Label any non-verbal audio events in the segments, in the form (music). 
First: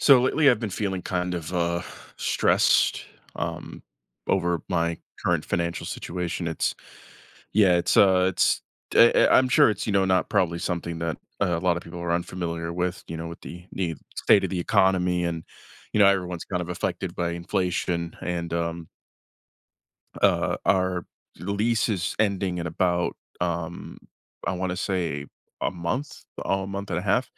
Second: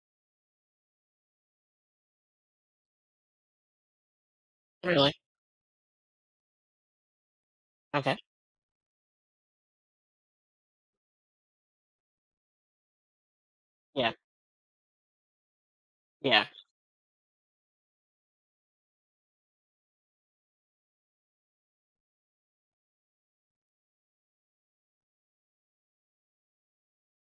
So lately, I've been feeling kind of stressed um, over my Really? current financial situation. It's Yeah, Okay. It's I'm sure it's not probably something that a lot of people are unfamiliar with. With the Yeah. state of the economy, and everyone's Yeah. kind of affected by inflation, and our lease is ending in about I want to say a month, oh, a month and a half.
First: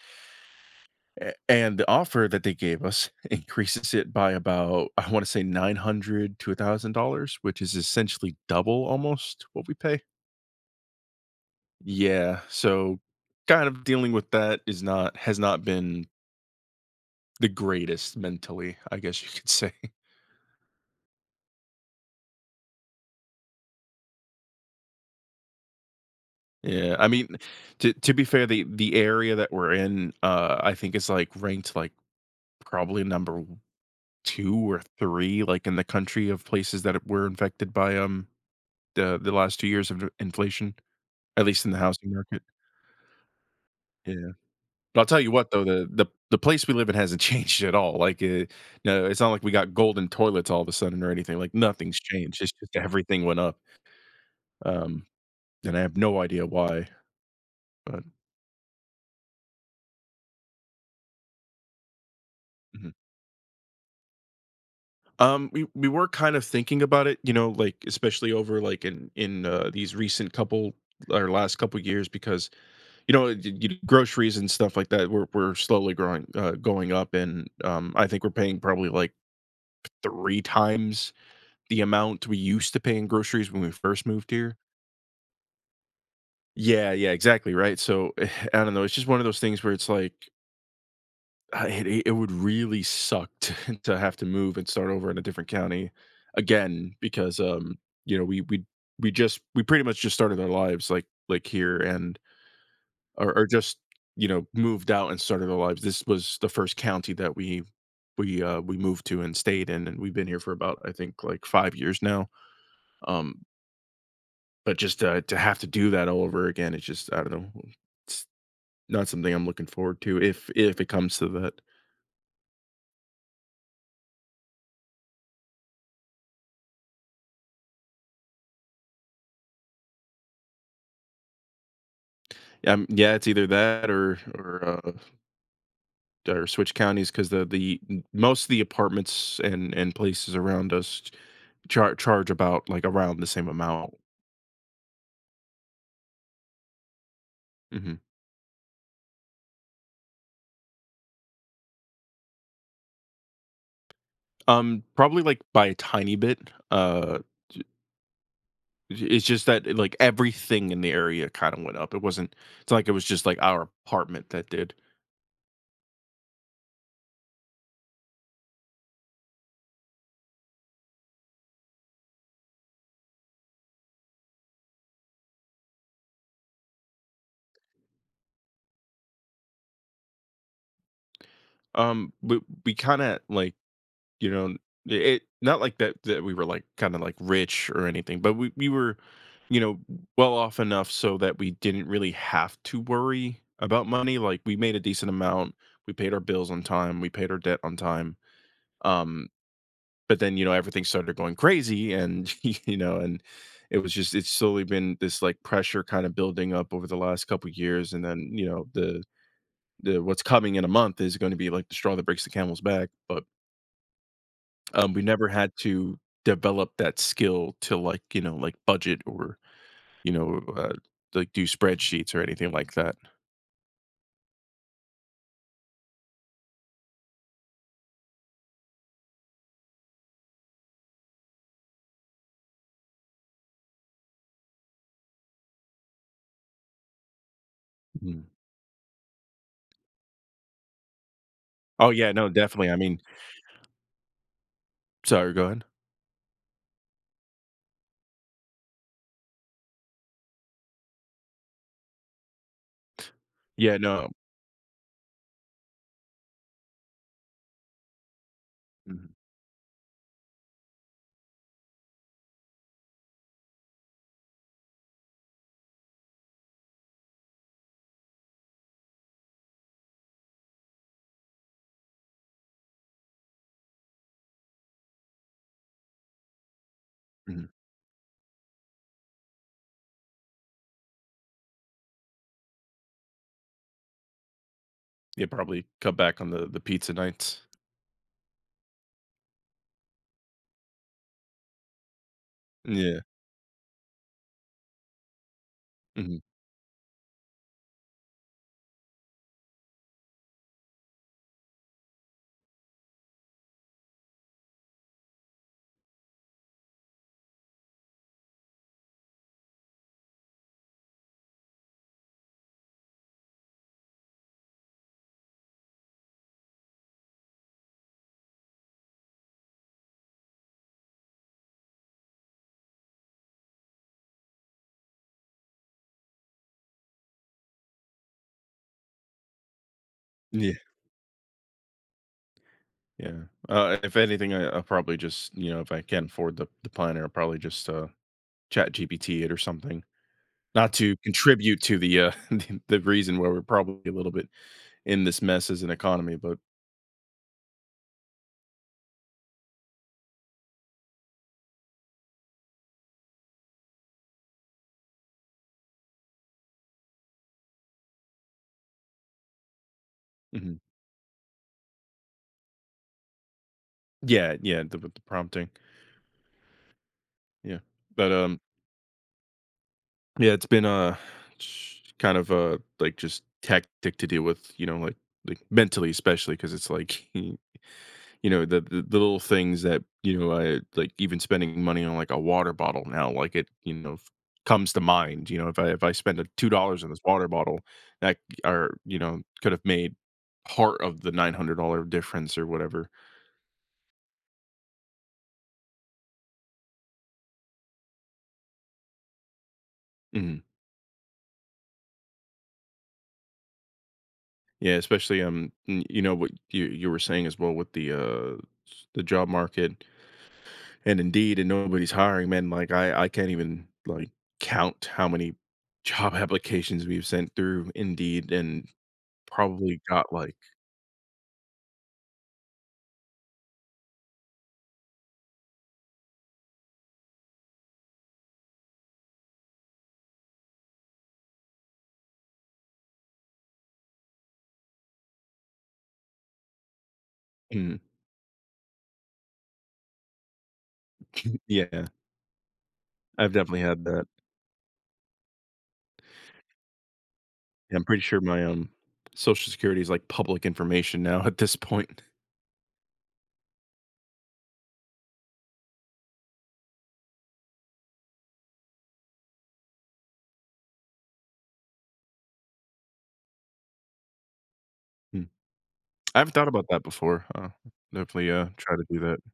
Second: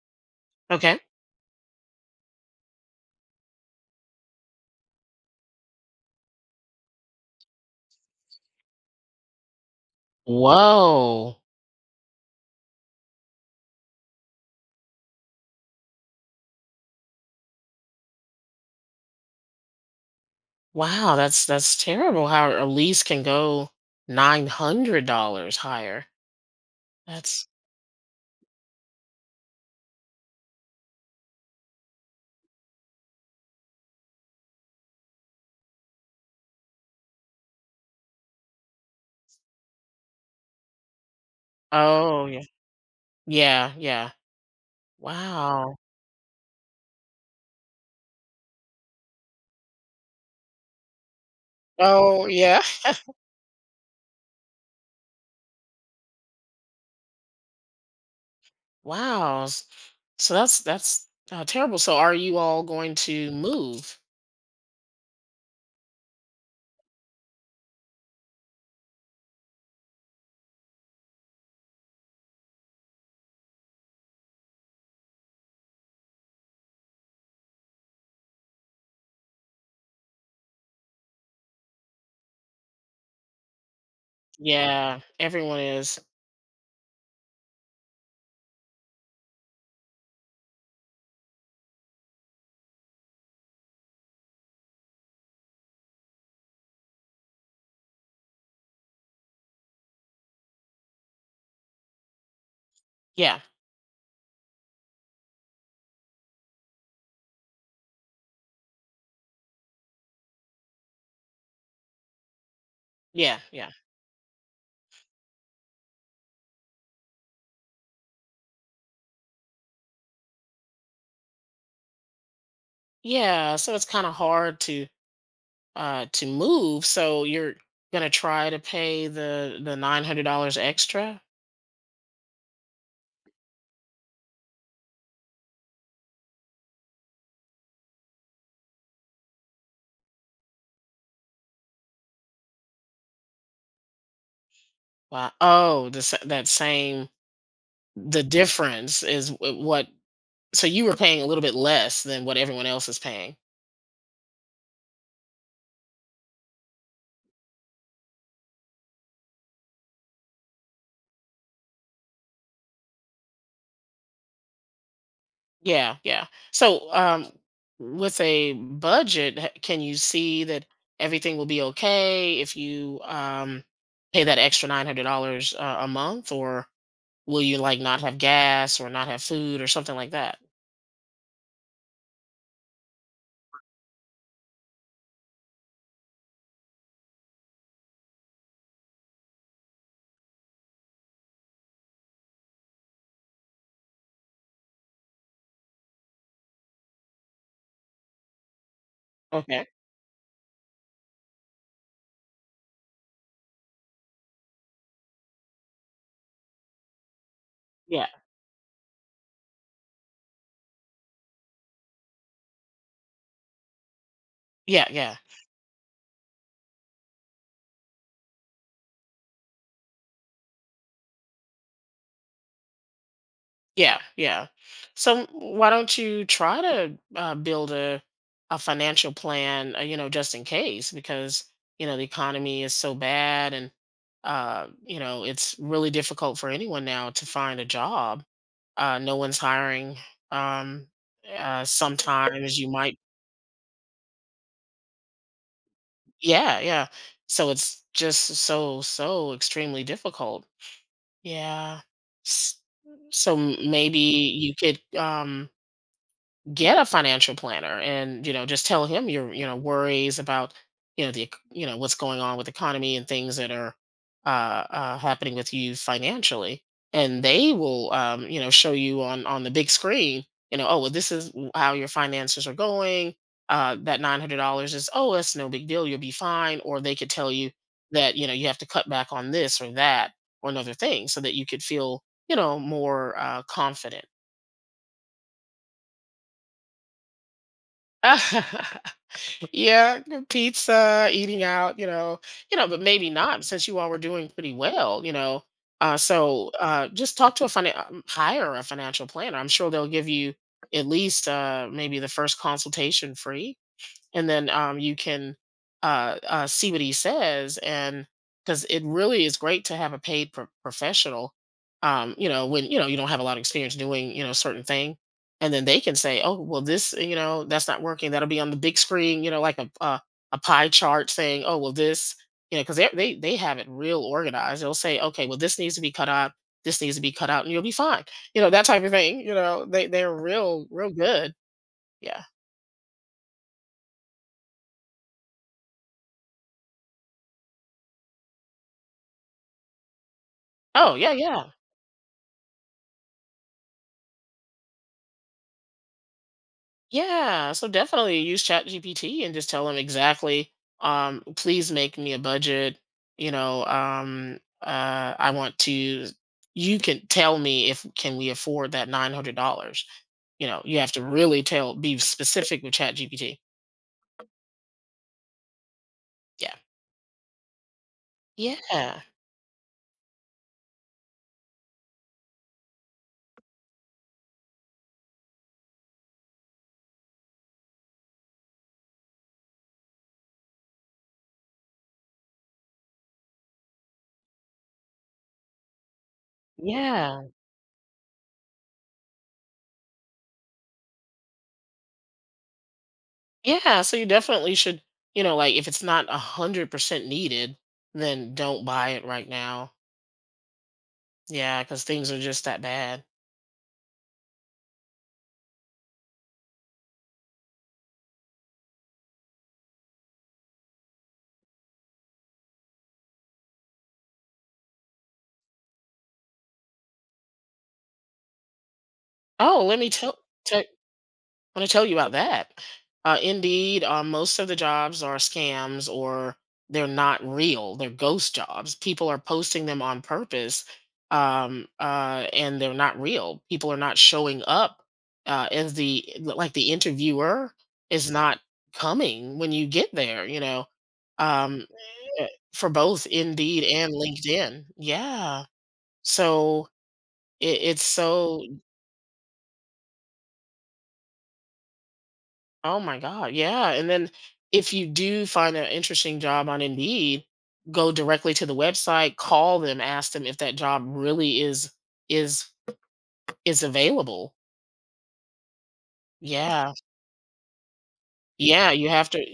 Okay. A and the offer that they gave us (laughs) increases it by about, I wanna say 900 to a $1,000, which is essentially double almost what we pay. Whoa. Yeah, so kind of dealing with that is not has not been the greatest mentally, I guess you could say. (laughs) Wow, that's terrible how a lease can go $900 higher. Yeah, I mean, That's to be fair, the area that we're in, I think is, like, ranked, like, probably number w 2 or 3, like, in the country of places that were infected by, the last 2 years of inflation. At least in the housing Oh, yeah. market, Yeah, yeah. yeah. But I'll tell you what though, Wow. the place we live in hasn't (laughs) changed at all, like, no, it's not like we got golden toilets all of a sudden or anything, like, nothing's Oh, changed, it's yeah. just everything went up, um, and I have no idea why, but Wow. So that's terrible. So are you all mhm. going to move? We were kind of thinking about it, you know, like, especially over, like, in these recent couple or last couple years because, y y groceries and stuff like that were slowly growing going up, and, I think we're paying probably, like, 3 times the amount we used to pay in groceries when we first moved here. Yeah, everyone is. Yeah, yeah, exactly, right? So, (laughs) (sighs) I don't know, it's just one of those things where it's like, it would really suck to (laughs) to have to move and start over in a different county again because, you know, we pretty much just started our lives, here and Yeah. or just, moved out and started our lives. This was the first county that we moved to and stayed in, and we've been here for about, I think, like, 5 years now. Yeah, um yeah. But just, to have to do that all over again, it's just, I don't know, it's not something I'm looking forward to if it comes to that. Yeah, so it's kind of hard to move. So you're gonna try to pay the $900 extra. Yeah, it's either that or switch counties because the most of the apartments and places around us charge about, like, around the same amount. Wow. Oh, that same Mhm. the difference is what. So you were paying a little bit less than what everyone else is paying. Probably, like, by a tiny bit. It's just that, like, everything in the area kinda went up. It's not like it was just, like, our apartment that did. Yeah, yeah. So with a budget, can you see that everything will be okay if you pay that extra $900 a month, or will you like not have gas or not have food or something like that? Um, we we kinda, like, you know, it not like that we were, like, kinda, like, rich or anything, but we were, you know, well off enough so that we didn't really have to worry about money, like, we made a decent amount, we paid our bills on time, we paid our debt on time, um, Okay. but then, everything started going crazy and, (laughs) and it was just it's slowly been this, like, pressure kinda building up over the last couple years and Yeah. then, the what's coming in a month is going to be like the straw that breaks the camel's back. But Yeah. We Yeah. never had to develop that skill to like budget or you know uh, like do spreadsheets or anything like that. Yeah, yeah. So why don't you try to build a financial plan, you know, just in case, because you know the economy is so bad, and you know it's really difficult for anyone now to find a Mhm. job. No one's hiring. Um, Oh yeah, no, Sometimes you definitely. I might, mean, sorry, go ahead. yeah, yeah. So it's just so so extremely difficult. Yeah. S- So Yeah, maybe no. you could get a financial planner and you know just tell him Mhm, your you know worries about you know the you know what's going on with the economy and things that are happening with you financially and they will you know show you on the big screen you know oh well this is how your finances are going that $900 is oh that's no big deal you'll be fine or they could tell mhm. you that you know you have to cut back on this or that or another thing so that you could feel you know more confident Yeah, probably cut back on the pizza nights. (laughs) Yeah, good pizza, eating out, you know, but Yeah. maybe not since you all were doing pretty well, you know. Hmm. So just talk to a hire a financial planner. I'm sure they'll give you at least maybe the first consultation free and then you can see what he says and because it really is great to have a paid professional you know when you know you don't have a lot of experience doing you know a certain thing and then they can say oh well this you know that's not working that'll be on the big screen you know like a pie chart saying oh well this you know because they have it real organized they'll say okay well this needs to be cut out this needs to be cut out and you'll be fine you know that type of thing you know they're Yeah. real real good yeah Yeah. If anything, I'll probably just if I can't afford the planner, I'll probably just chat GPT it or something. Not oh to (laughs) yeah yeah. contribute to the, (laughs) the reason why we're probably a little bit in this mess as an economy, but Yeah, so definitely use ChatGPT and just tell them exactly, please make me a budget. You know, I want to. You can tell me if can we afford that $900. You mhm. know, you have to really tell, be specific with ChatGPT. Yeah, yeah, the with the prompting. Yeah, Yeah. But, yeah, yeah, it's been, kind of a, like, just tactic to deal with, mentally especially because it's like. (laughs) The little things that, I like even spending money on, like, a water bottle now, like, it, you know, f comes to mind, if I spend a $2 on this yeah, water bottle, that could have made part of the $900 difference or whatever. yeah. So you definitely should. You know, like if it's not 100% needed, then don't buy it right now. Mhm. Yeah, because things are just that bad. Yeah, especially, y you know, what you were saying as well with the job market and Indeed, and nobody's hiring, man, like, I can't even, like, count how many job (laughs) applications we've sent through Indeed, and Oh, let probably me got, tell. like, Want to tell you about that. Indeed, most of the jobs are scams or they're not real. They're ghost jobs. People are posting them on purpose, and they're not real. People are not showing up as the like the interviewer mm, is not coming when you get there. You know, um, yeah, eh, for both I've definitely Indeed had and that. LinkedIn. Yeah. So Yeah, it's I'm pretty sure so my, Social Security is, like, public information now (laughs) at this point. Oh my God. Yeah. And then if you do find an interesting job on Indeed, go directly to the website, call them, ask them if that job really is is available. Mm. I haven't thought about Yeah. that before, huh. Definitely, Yeah. try to You do have that. to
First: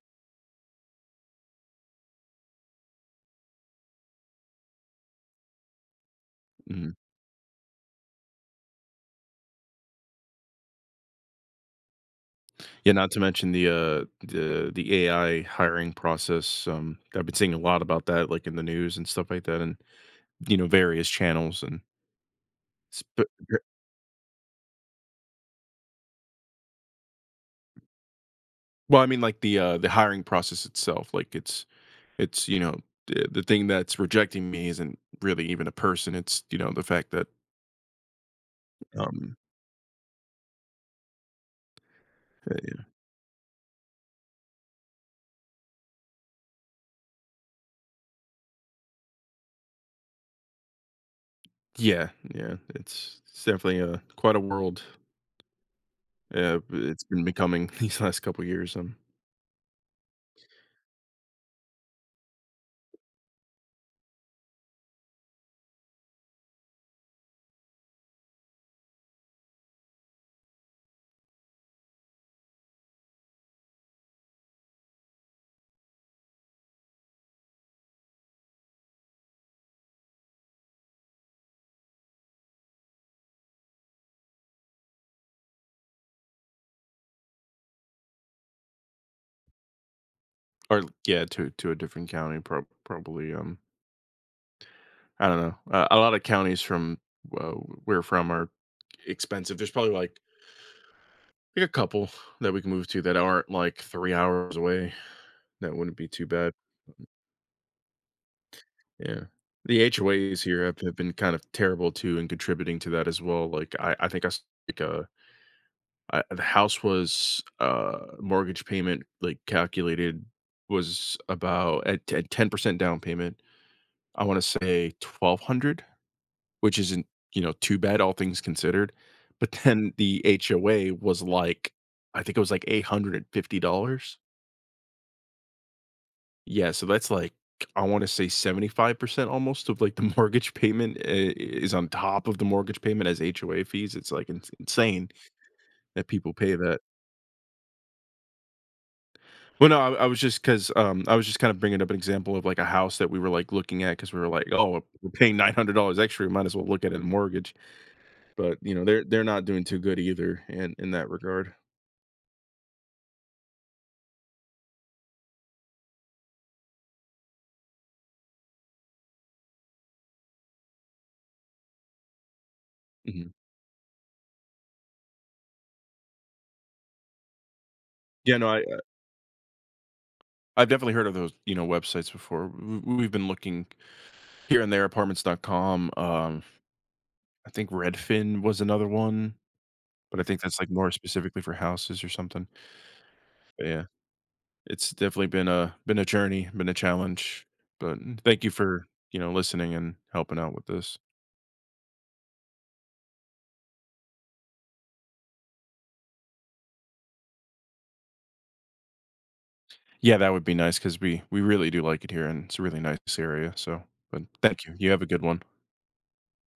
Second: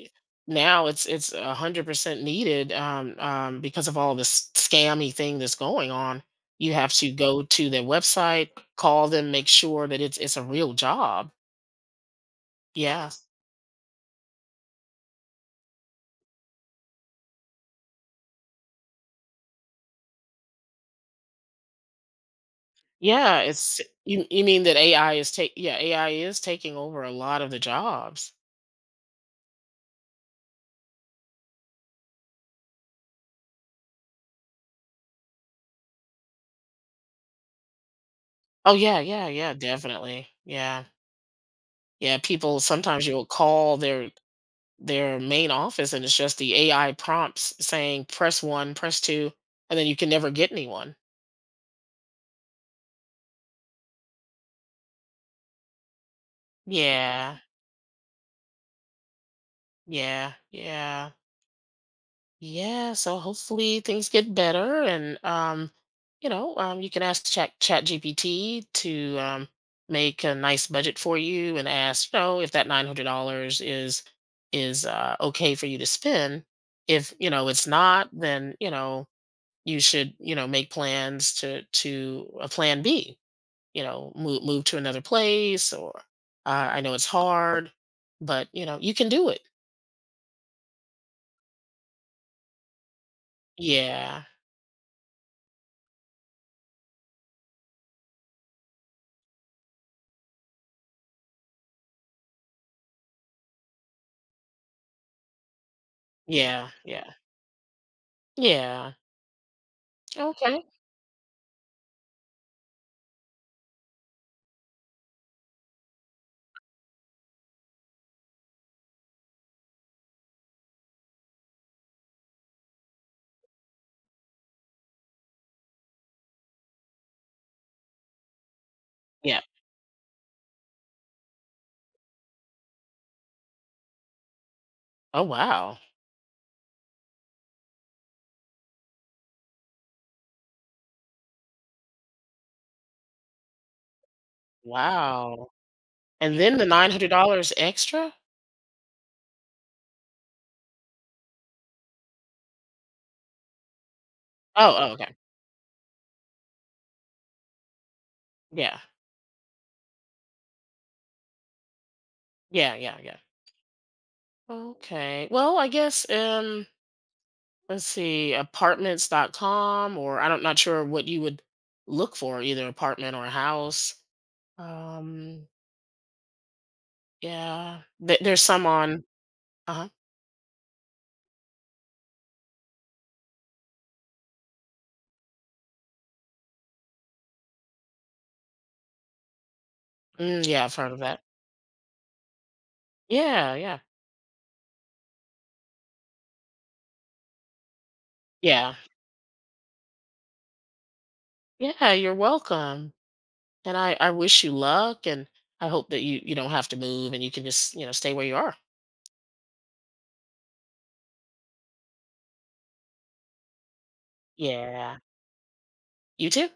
now it's 100% needed because of all this scammy thing that's going on. You Mhm. have to go to their website, call them, make sure that it's a real job. Yeah, not Yeah. to mention the, the AI hiring process, I've been seeing a lot about that, like, in the news and stuff like that and, various channels and sp Yeah, it's you mean that AI is take yeah, AI is taking over a lot of the jobs. well, I mean, like, the hiring process itself, like, it's. It's, the thing that's rejecting me isn't really even a person. It's, the fact that, Oh yeah, yeah, um, yeah, definitely. Yeah. Yeah, people uh, sometimes you'll call their main office and it's just the AI prompts saying press 1, press 2, and then you can never get anyone. yeah, yeah, it's definitely a quite a world. It's been Yeah. becoming (laughs) these last couple years. Yeah. Yeah. Yeah, so hopefully things get better and you know, you can ask Chat GPT to make a nice budget for you and ask, you know, if that $900 is okay for you to spend. If, you know, it's not, then, you know, you should, you know, make plans to a plan B, you know, move to another place or uh, I know it's hard, but you know, you can do it. Or yeah, to a different county, probably. Yeah. I don't know. A lot of counties from where we're from are expensive. There's probably like a couple that we can move to that aren't like 3 hours away. That wouldn't be too bad. Yeah, yeah. Yeah. Yeah. The HOAs here Okay. Have been kind of terrible too and contributing to that as well. Like I think I s- like I, the house was mortgage payment like calculated was about at 10% down payment. I want to say 1,200. Which isn't, you know, too bad, all things considered, Yeah. but then the HOA was like I think it was like $850. Oh, wow. Yeah, so that's like, I wanna say 75% almost of, like, the (laughs) mortgage payment I is on top of the mortgage payment as HOA fees, it's, like, insane Wow. that people And pay then the that. $900 extra? Well, no, I was just 'cause, I was just kinda bringing up an example of, like, a house that we were, like, looking at because we were like, Oh, "Oh, oh, we're okay. paying $900 extra, we might as well look at a mortgage," but, Yeah. They're not doing too good either in that regard. Yeah, yeah, yeah. Okay. Well, I guess let's see, Apartments.com. Or I don't not sure what you would look for, either apartment or Mhm. a house. Um yeah. Yeah, There's no, some on uh-huh. I've definitely heard of those, websites before. We've been looking here and there, apartments.com. I think Redfin was another one, but I think Mm, that's yeah, like I've more heard of that. specifically for houses or something. Yeah, But yeah. yeah, it's definitely been a journey, been a challenge. But thank you Yeah. for, listening and helping out with this. Yeah, you're welcome. And I wish you luck and I hope that you don't have to move and you can just, you know, stay where you are. Yeah, that would be nice because we really do like it here and it's a really nice area. So but thank you. You Yeah. have a good one. You too.